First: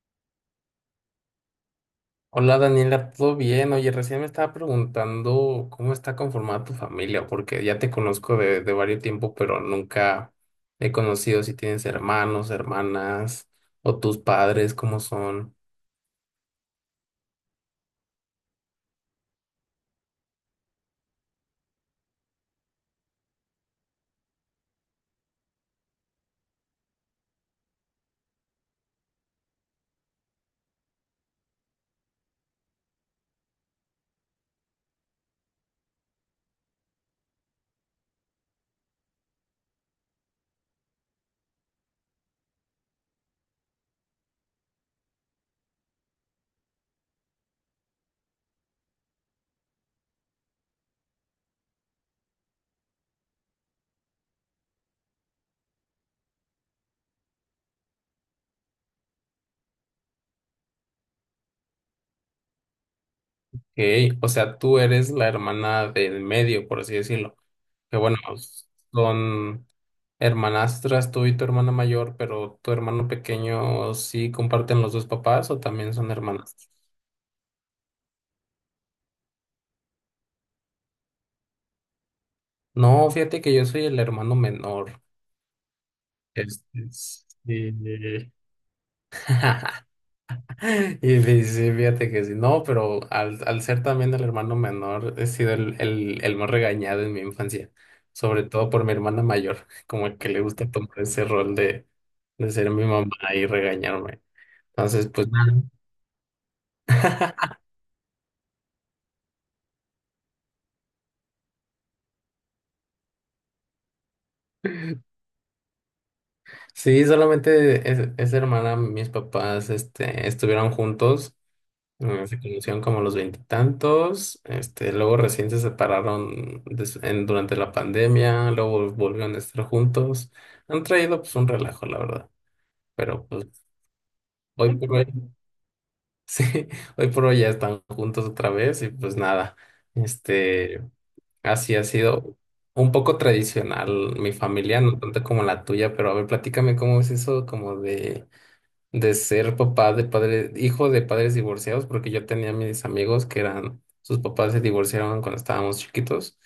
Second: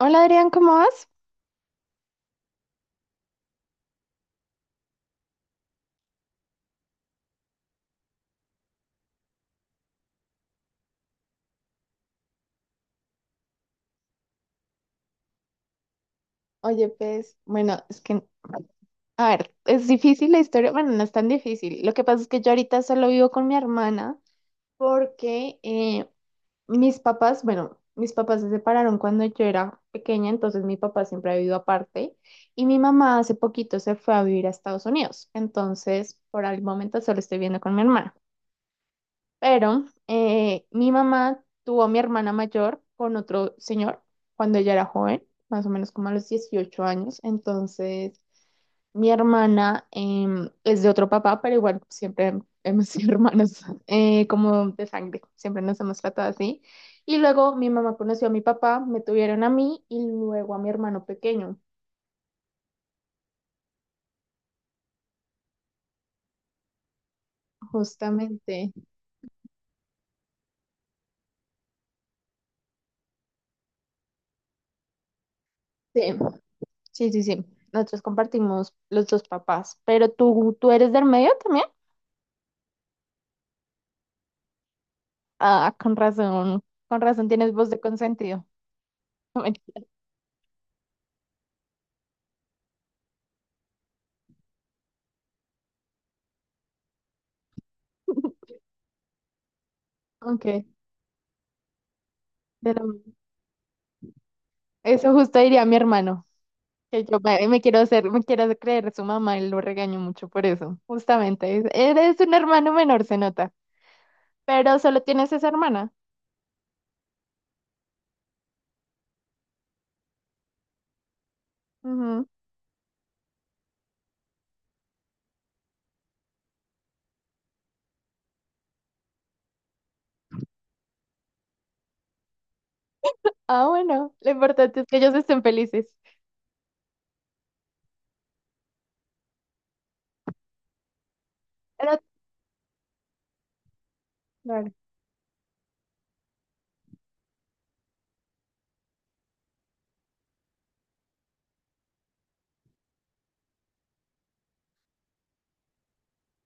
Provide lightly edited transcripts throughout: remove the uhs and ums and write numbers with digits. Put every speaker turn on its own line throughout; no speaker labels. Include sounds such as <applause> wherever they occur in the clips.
Hola Adrián, ¿cómo vas?
Hola Daniela, ¿todo bien? Oye, recién me estaba preguntando cómo está conformada tu familia, porque ya te conozco de varios tiempo, pero nunca he conocido si tienes hermanos, hermanas o tus padres, cómo son.
Oye, pues, bueno, es que, a ver, es difícil la historia. Bueno, no es tan difícil. Lo que pasa es que yo ahorita solo vivo con mi hermana porque mis papás, bueno, mis papás se separaron cuando yo era pequeña. Entonces mi papá siempre ha vivido aparte y mi mamá hace poquito se fue a vivir a Estados Unidos, entonces por el momento solo estoy viviendo con mi hermana. Pero mi mamá tuvo a mi hermana mayor con otro señor cuando ella era joven, más o menos como a los 18 años. Entonces, mi hermana es de otro papá, pero igual siempre hemos sido <laughs> hermanos como de sangre, siempre nos hemos tratado así. Y luego mi mamá conoció a mi papá, me tuvieron a mí y luego a mi hermano pequeño,
Ok, o sea, tú eres la hermana del medio, por así decirlo. Que bueno,
justamente.
son hermanastras tú y tu hermana mayor, pero tu hermano pequeño sí comparten los dos papás o también
Sí,
son hermanas.
sí, sí, sí. Nosotros compartimos los dos papás. Pero ¿tú eres del medio también?
No, fíjate que yo soy el hermano menor.
Ah,
Este,
con razón tienes voz de
sí.
consentido. <laughs> No,
<laughs>
mentira.
Y sí, sí, fíjate que sí, no, pero al ser también el hermano menor, he sido el más regañado en mi infancia, sobre todo por mi hermana mayor. <laughs> Como que le
Ok,
gusta tomar ese rol de, ser mi mamá
la-
y regañarme. Entonces,
eso
pues
justo
nada.
diría mi hermano, que yo me
<laughs>
quiero hacer creer su mamá y lo regaño mucho por eso, justamente. Eres un hermano menor, se nota, pero solo tienes esa hermana.
Sí, solamente esa hermana. Mis papás, estuvieron juntos.
Ujú.
Se conocieron como a los veintitantos. Luego recién se separaron durante la pandemia, luego volvieron a estar juntos. Han traído pues un relajo, la verdad, pero pues
Ah, bueno, lo
hoy
importante es
por
que ellos
hoy,
estén felices.
<laughs> sí, hoy por hoy ya están juntos otra vez y pues nada, este, así ha
Pero,
sido un poco tradicional mi
claro,
familia, no tanto como la tuya. Pero a ver, platícame cómo es eso como de ser papá de padre, hijo de padres divorciados, porque yo tenía mis amigos que eran, sus papás se divorciaron cuando estábamos chiquitos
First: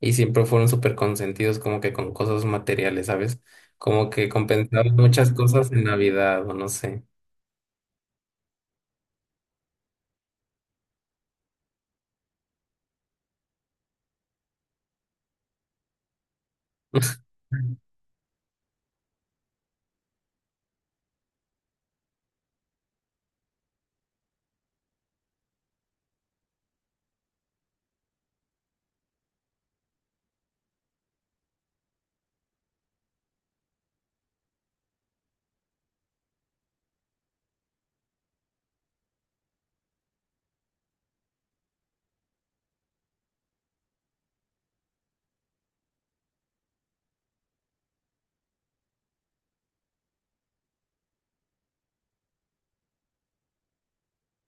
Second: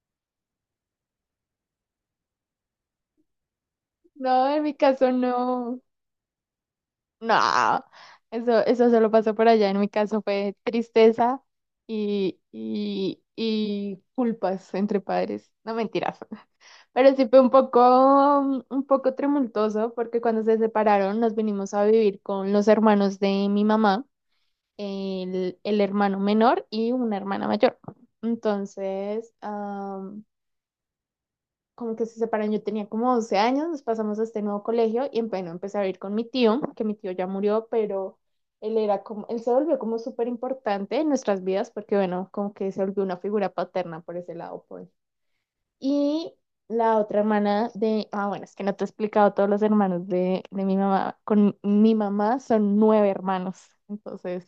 y siempre fueron súper consentidos como que con cosas materiales, ¿sabes? Como que
no, en mi
compensaban
caso
muchas cosas
no.
en Navidad o no sé.
No, eso solo pasó por allá. En mi caso fue tristeza y, y culpas entre padres. No, mentiras. <laughs> Pero sí fue
<laughs>
un poco tumultuoso porque cuando se separaron nos vinimos a vivir con los hermanos de mi mamá, el hermano menor y una hermana mayor. Entonces, como que se separan, yo tenía como 12 años, nos pasamos a este nuevo colegio y bueno, empecé a ir con mi tío, que mi tío ya murió, pero él era como, él se volvió como súper importante en nuestras vidas porque bueno, como que se volvió una figura paterna por ese lado, pues. Y la otra hermana bueno, es que no te he explicado, todos los hermanos de mi mamá, con mi mamá son nueve hermanos. Entonces,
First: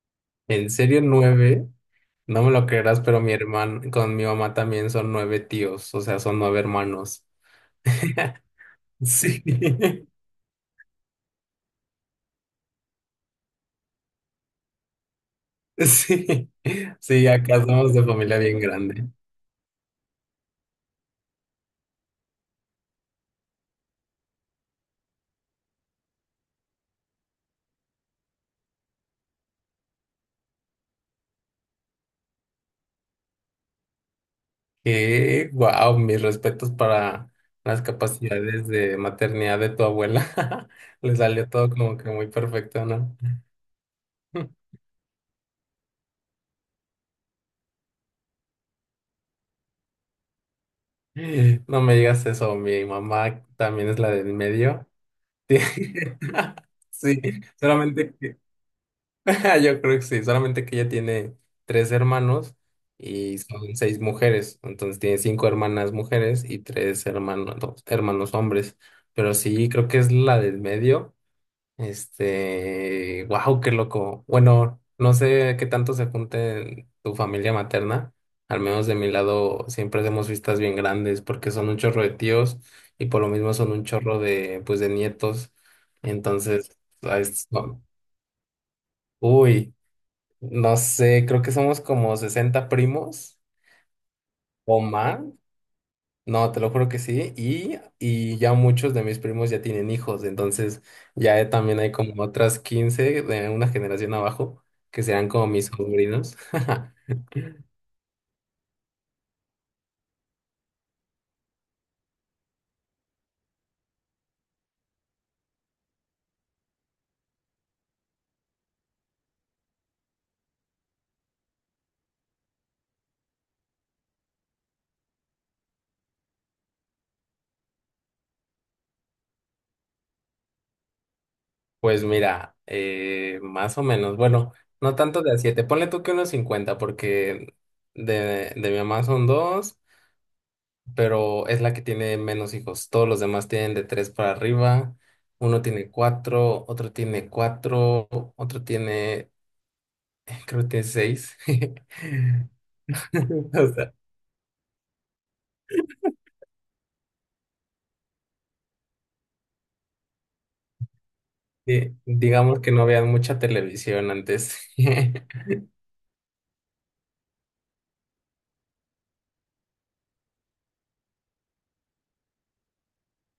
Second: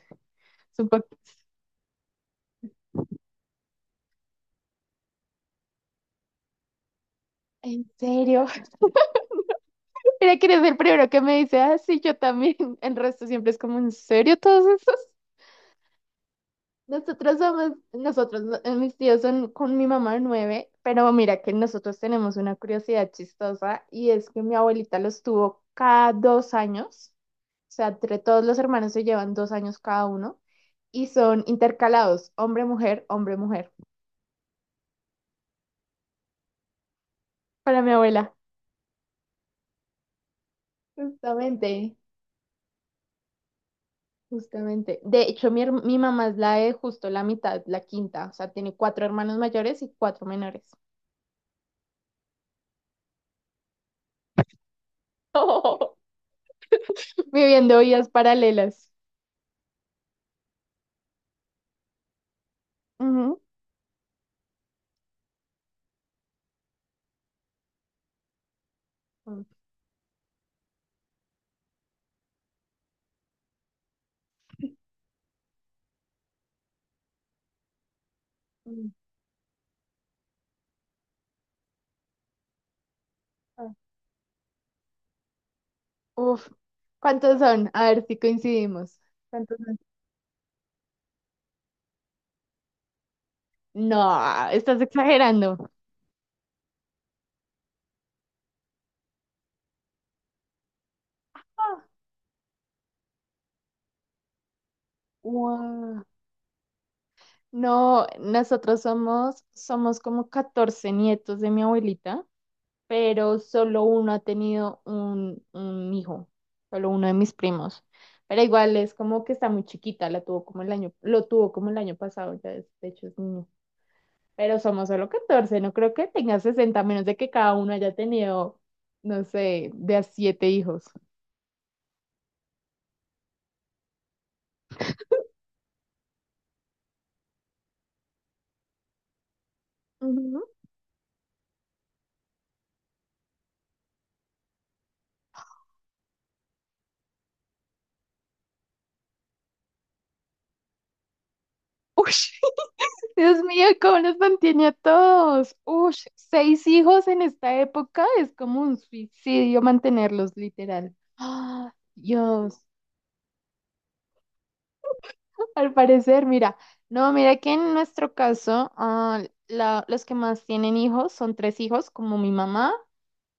¿En
es un
serio?
poco...
Nueve, no me lo creerás, pero mi hermano, con mi mamá también son nueve tíos, o sea, son nueve hermanos.
¿En serio?
Sí.
<laughs> Mira que eres el primero que me dice: ah, sí, yo también. <laughs> El resto siempre es como: ¿en serio todos esos?
<laughs> Sí, sí,
Nosotros
acá
somos,
somos de familia
nosotros, no-
bien
Mis
grande.
tíos son con mi mamá nueve, pero mira que nosotros tenemos una curiosidad chistosa y es que mi abuelita los tuvo cada 2 años, o sea, entre todos los hermanos se llevan 2 años cada uno y son intercalados, hombre-mujer, hombre-mujer,
Wow, mis respetos para
para
las
mi abuela.
capacidades de maternidad de tu abuela. <laughs> Le salió todo
Justamente,
como que muy perfecto, ¿no? <laughs>
justamente. De hecho, mi mamá es la de justo la mitad, la quinta, o sea, tiene cuatro hermanos mayores y cuatro menores,
No me digas eso, mi mamá también es la del medio.
<laughs>
<laughs> Sí. <laughs> Sí,
viviendo vidas
solamente que-
paralelas.
<laughs> yo creo que sí, solamente que ella tiene tres hermanos y son seis mujeres, entonces tiene cinco hermanas mujeres y tres hermanos, hermanos hombres, pero
Ujú.
sí, creo que es la del medio. Wow, qué loco. Bueno, no sé qué tanto se junte en tu familia materna. Al menos
Mm,
de mi lado siempre hacemos fiestas bien grandes porque son un chorro de tíos y por lo mismo
ah,
son un chorro de, pues, de nietos.
Uf,
Entonces,
¿cuántos son?
no.
A ver si coincidimos. ¿Cuántos
Uy,
son?
no sé, creo que somos como 60 primos
No, estás
o más.
exagerando.
No, te lo juro que sí. Y ya muchos de mis primos ya tienen hijos, entonces también
Ah,
hay como otras 15 de una generación abajo que serán como mis sobrinos. <laughs>
no, nosotros somos como 14 nietos de mi abuelita, pero solo uno ha tenido un hijo, solo uno de mis primos. Pero igual es como que está muy chiquita, la tuvo como el año, lo tuvo como el año pasado. Ya de hecho es niño. Pero somos solo 14, no creo que tenga 60 a menos de que cada uno haya tenido, no sé, de a siete hijos.
Pues mira, más o menos, bueno, no tanto de a 7, ponle tú que unos 50 porque de mi mamá son dos,
Ujú.
pero es la que tiene menos hijos. Todos los demás tienen de tres para arriba. Uno tiene cuatro, otro tiene cuatro, otro tiene, <laughs> creo que tiene seis. <laughs>
Uy, <laughs> Dios
<laughs>
mío,
O sea,
¿cómo los mantiene a todos? Ush, seis hijos en esta época es como un suicidio mantenerlos, literal. Ah,
digamos
Dios,
que no vean mucha televisión antes. <laughs>
al parecer, mira, no, mira que en nuestro caso, los que más tienen hijos son tres hijos, como mi mamá,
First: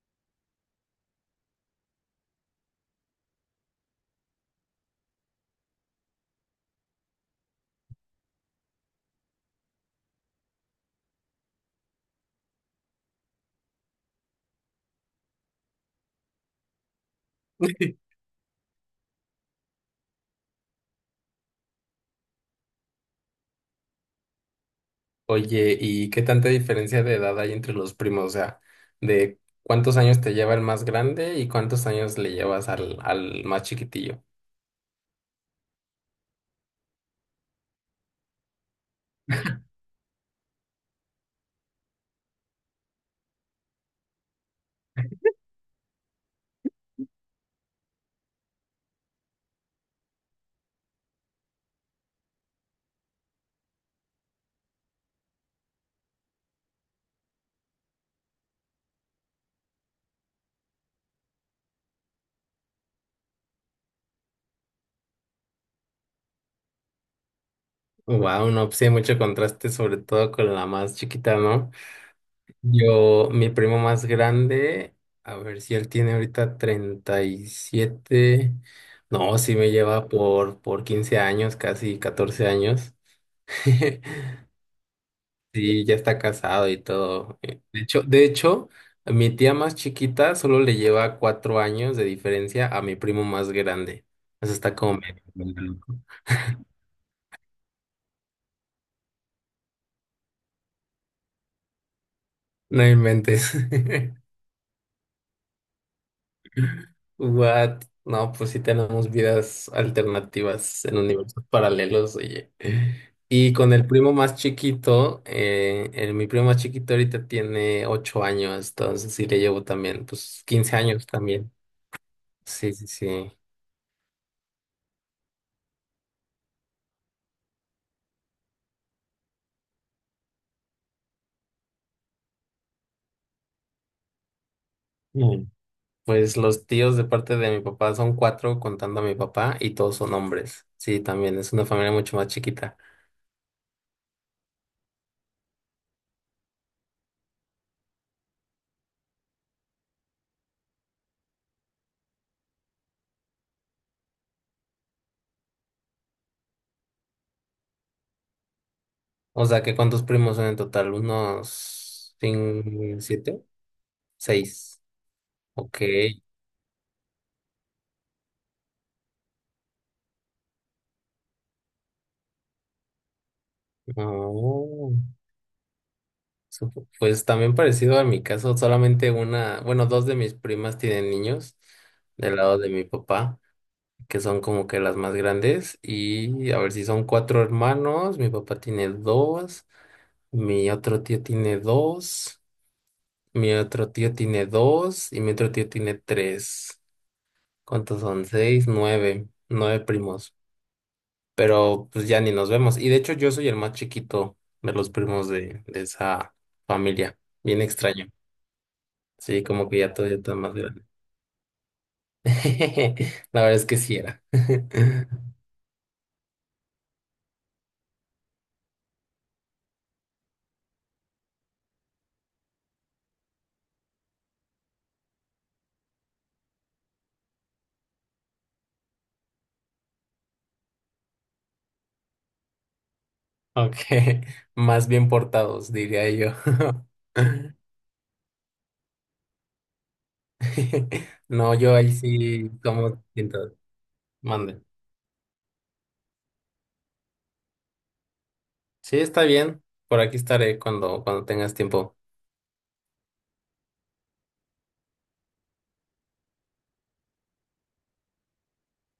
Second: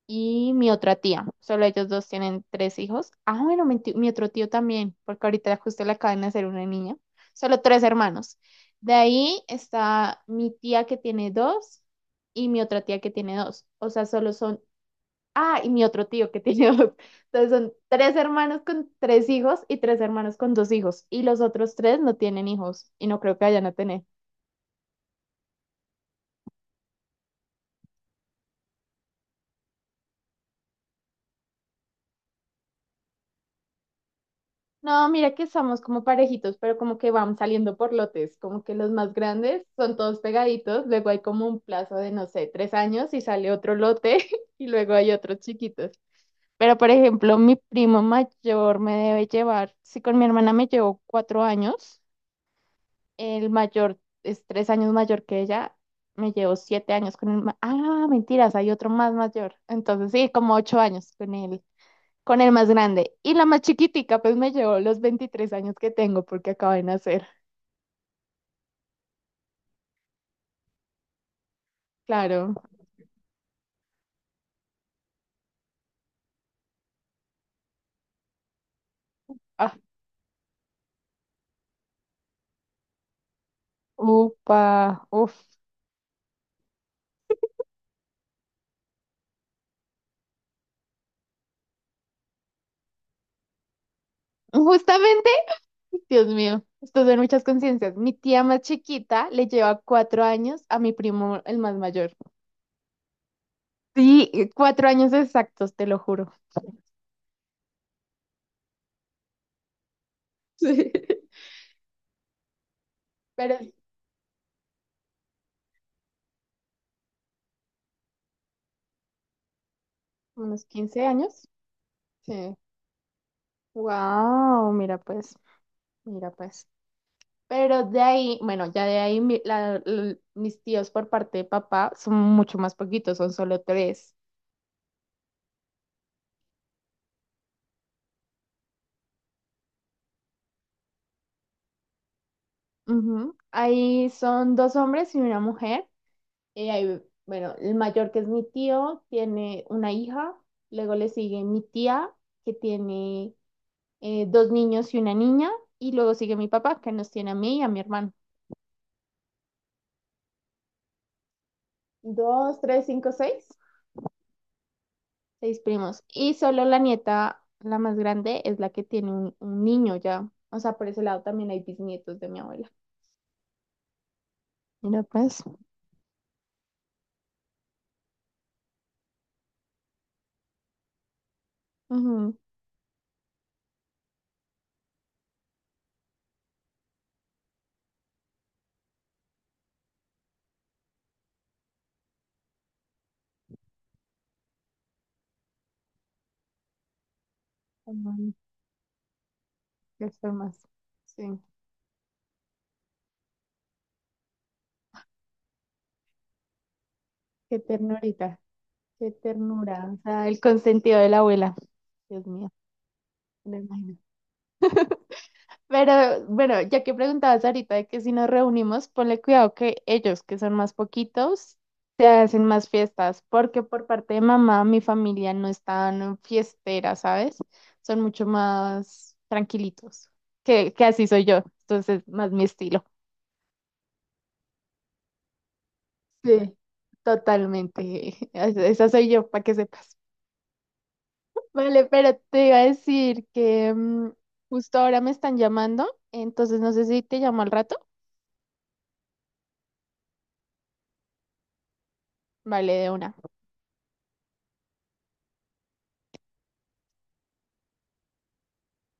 y mi otra tía. Solo ellos dos tienen tres hijos. Ah, bueno, mi otro tío también, porque ahorita justo le acaban de hacer una niña. Solo tres hermanos. De ahí está mi tía que tiene dos y mi otra tía que tiene dos. O sea, solo son... Ah, y mi otro tío que tiene <laughs> dos. Entonces son tres hermanos con tres hijos y tres hermanos con dos hijos. Y los otros tres no tienen hijos y no creo que vayan a tener.
Oye, ¿y qué tanta diferencia de edad hay entre los primos? O sea, ¿de cuántos años te lleva el más grande y cuántos años le llevas al más chiquitillo?
No, mira que somos como parejitos, pero como que van saliendo por lotes, como que los más grandes son todos pegaditos, luego hay como un plazo de, no sé, 3 años y sale otro lote <laughs> y luego hay otros chiquitos. Pero, por ejemplo, mi primo mayor me debe llevar, si con mi hermana me llevo 4 años, el mayor es 3 años mayor que ella, me llevo 7 años con el... Ah, mentiras, hay otro más mayor. Entonces, sí, como 8 años con él con el más grande. Y la más chiquitica, pues me llevó los 23 años que tengo porque acaba de nacer.
Wow, no, pues sí hay mucho contraste, sobre todo con la más chiquita, ¿no?
Claro.
Yo, mi primo más grande, a ver si él tiene ahorita 37. No, sí me
Ah,
lleva por 15 años, casi 14 años. <laughs>
upa, uf.
Sí, ya está casado y todo. De hecho, mi tía más chiquita solo le lleva 4 años de diferencia a mi primo más grande. Eso está como medio
Justamente,
loco.
Dios mío, esto son muchas conciencias. Mi tía más chiquita le lleva 4 años a mi primo, el más mayor.
No inventes.
Sí,
<laughs>
4 años exactos, te lo juro.
What? No, pues sí tenemos vidas alternativas
Sí.
en universos paralelos, oye. Y
Pero
con el primo más chiquito, mi primo más chiquito ahorita tiene 8 años, entonces sí le llevo también, pues
unos
quince
15
años
años.
también.
Sí.
Sí, sí, sí.
Wow, mira pues, mira pues. Pero de ahí, bueno, ya de ahí mis tíos por parte de papá son mucho más poquitos, son solo tres.
Pues los tíos de parte de mi papá son cuatro contando a mi papá y todos son hombres. Sí, también es una familia mucho más chiquita.
Ujú. Ahí son dos hombres y una mujer. Y ahí, bueno, el mayor que es mi tío tiene una hija, luego le sigue mi tía que tiene dos niños y una niña, y luego sigue mi papá que nos tiene a mí y a mi hermano.
O sea, que ¿cuántos primos son en total? ¿Unos
Dos, tres, cinco,
siete?
seis.
Seis.
Seis
Ok.
primos. Y solo la nieta, la más grande, es la que tiene un niño ya. O sea, por ese lado también hay bisnietos de mi abuela.
Oh,
Mira, pues.
pues también parecido a mi caso, solamente una, bueno, dos de mis primas tienen niños del
Ujú,
lado de mi papá, que son como que las más grandes. Y a ver si son cuatro hermanos, mi papá tiene dos, mi otro tío tiene dos. Mi otro tío tiene dos y mi otro tío tiene tres. ¿Cuántos son?
como
Seis, nueve, nueve
qué
primos.
formas. Sí.
Pero pues ya ni nos vemos. Y de hecho yo soy el más chiquito de los primos de esa familia.
Qué
Bien extraño.
ternurita. Qué
Sí, como que
ternura.
ya
O
todavía
sea,
está
el
más grande.
consentido de la abuela.
<laughs>
Dios mío.
La verdad
Me lo
es que sí
imagino.
era. <laughs>
Pero bueno, ya que preguntabas ahorita de que si nos reunimos, ponle cuidado que ellos, que son más poquitos, se hacen más fiestas, porque por parte de mamá, mi familia no es tan fiestera, ¿sabes? Son mucho más tranquilitos, que así soy yo, entonces más mi estilo.
Aunque más bien portados, diría yo.
Sí,
<laughs>
totalmente. <laughs> Esa soy yo, para que sepas.
<laughs> No, yo
Vale,
ahí
pero te
sí
iba a
como
decir
siento.
que
Mande.
justo ahora me están llamando, entonces no sé si te llamo al rato.
Sí, está bien. Por aquí estaré cuando tengas tiempo.
Vale, de una.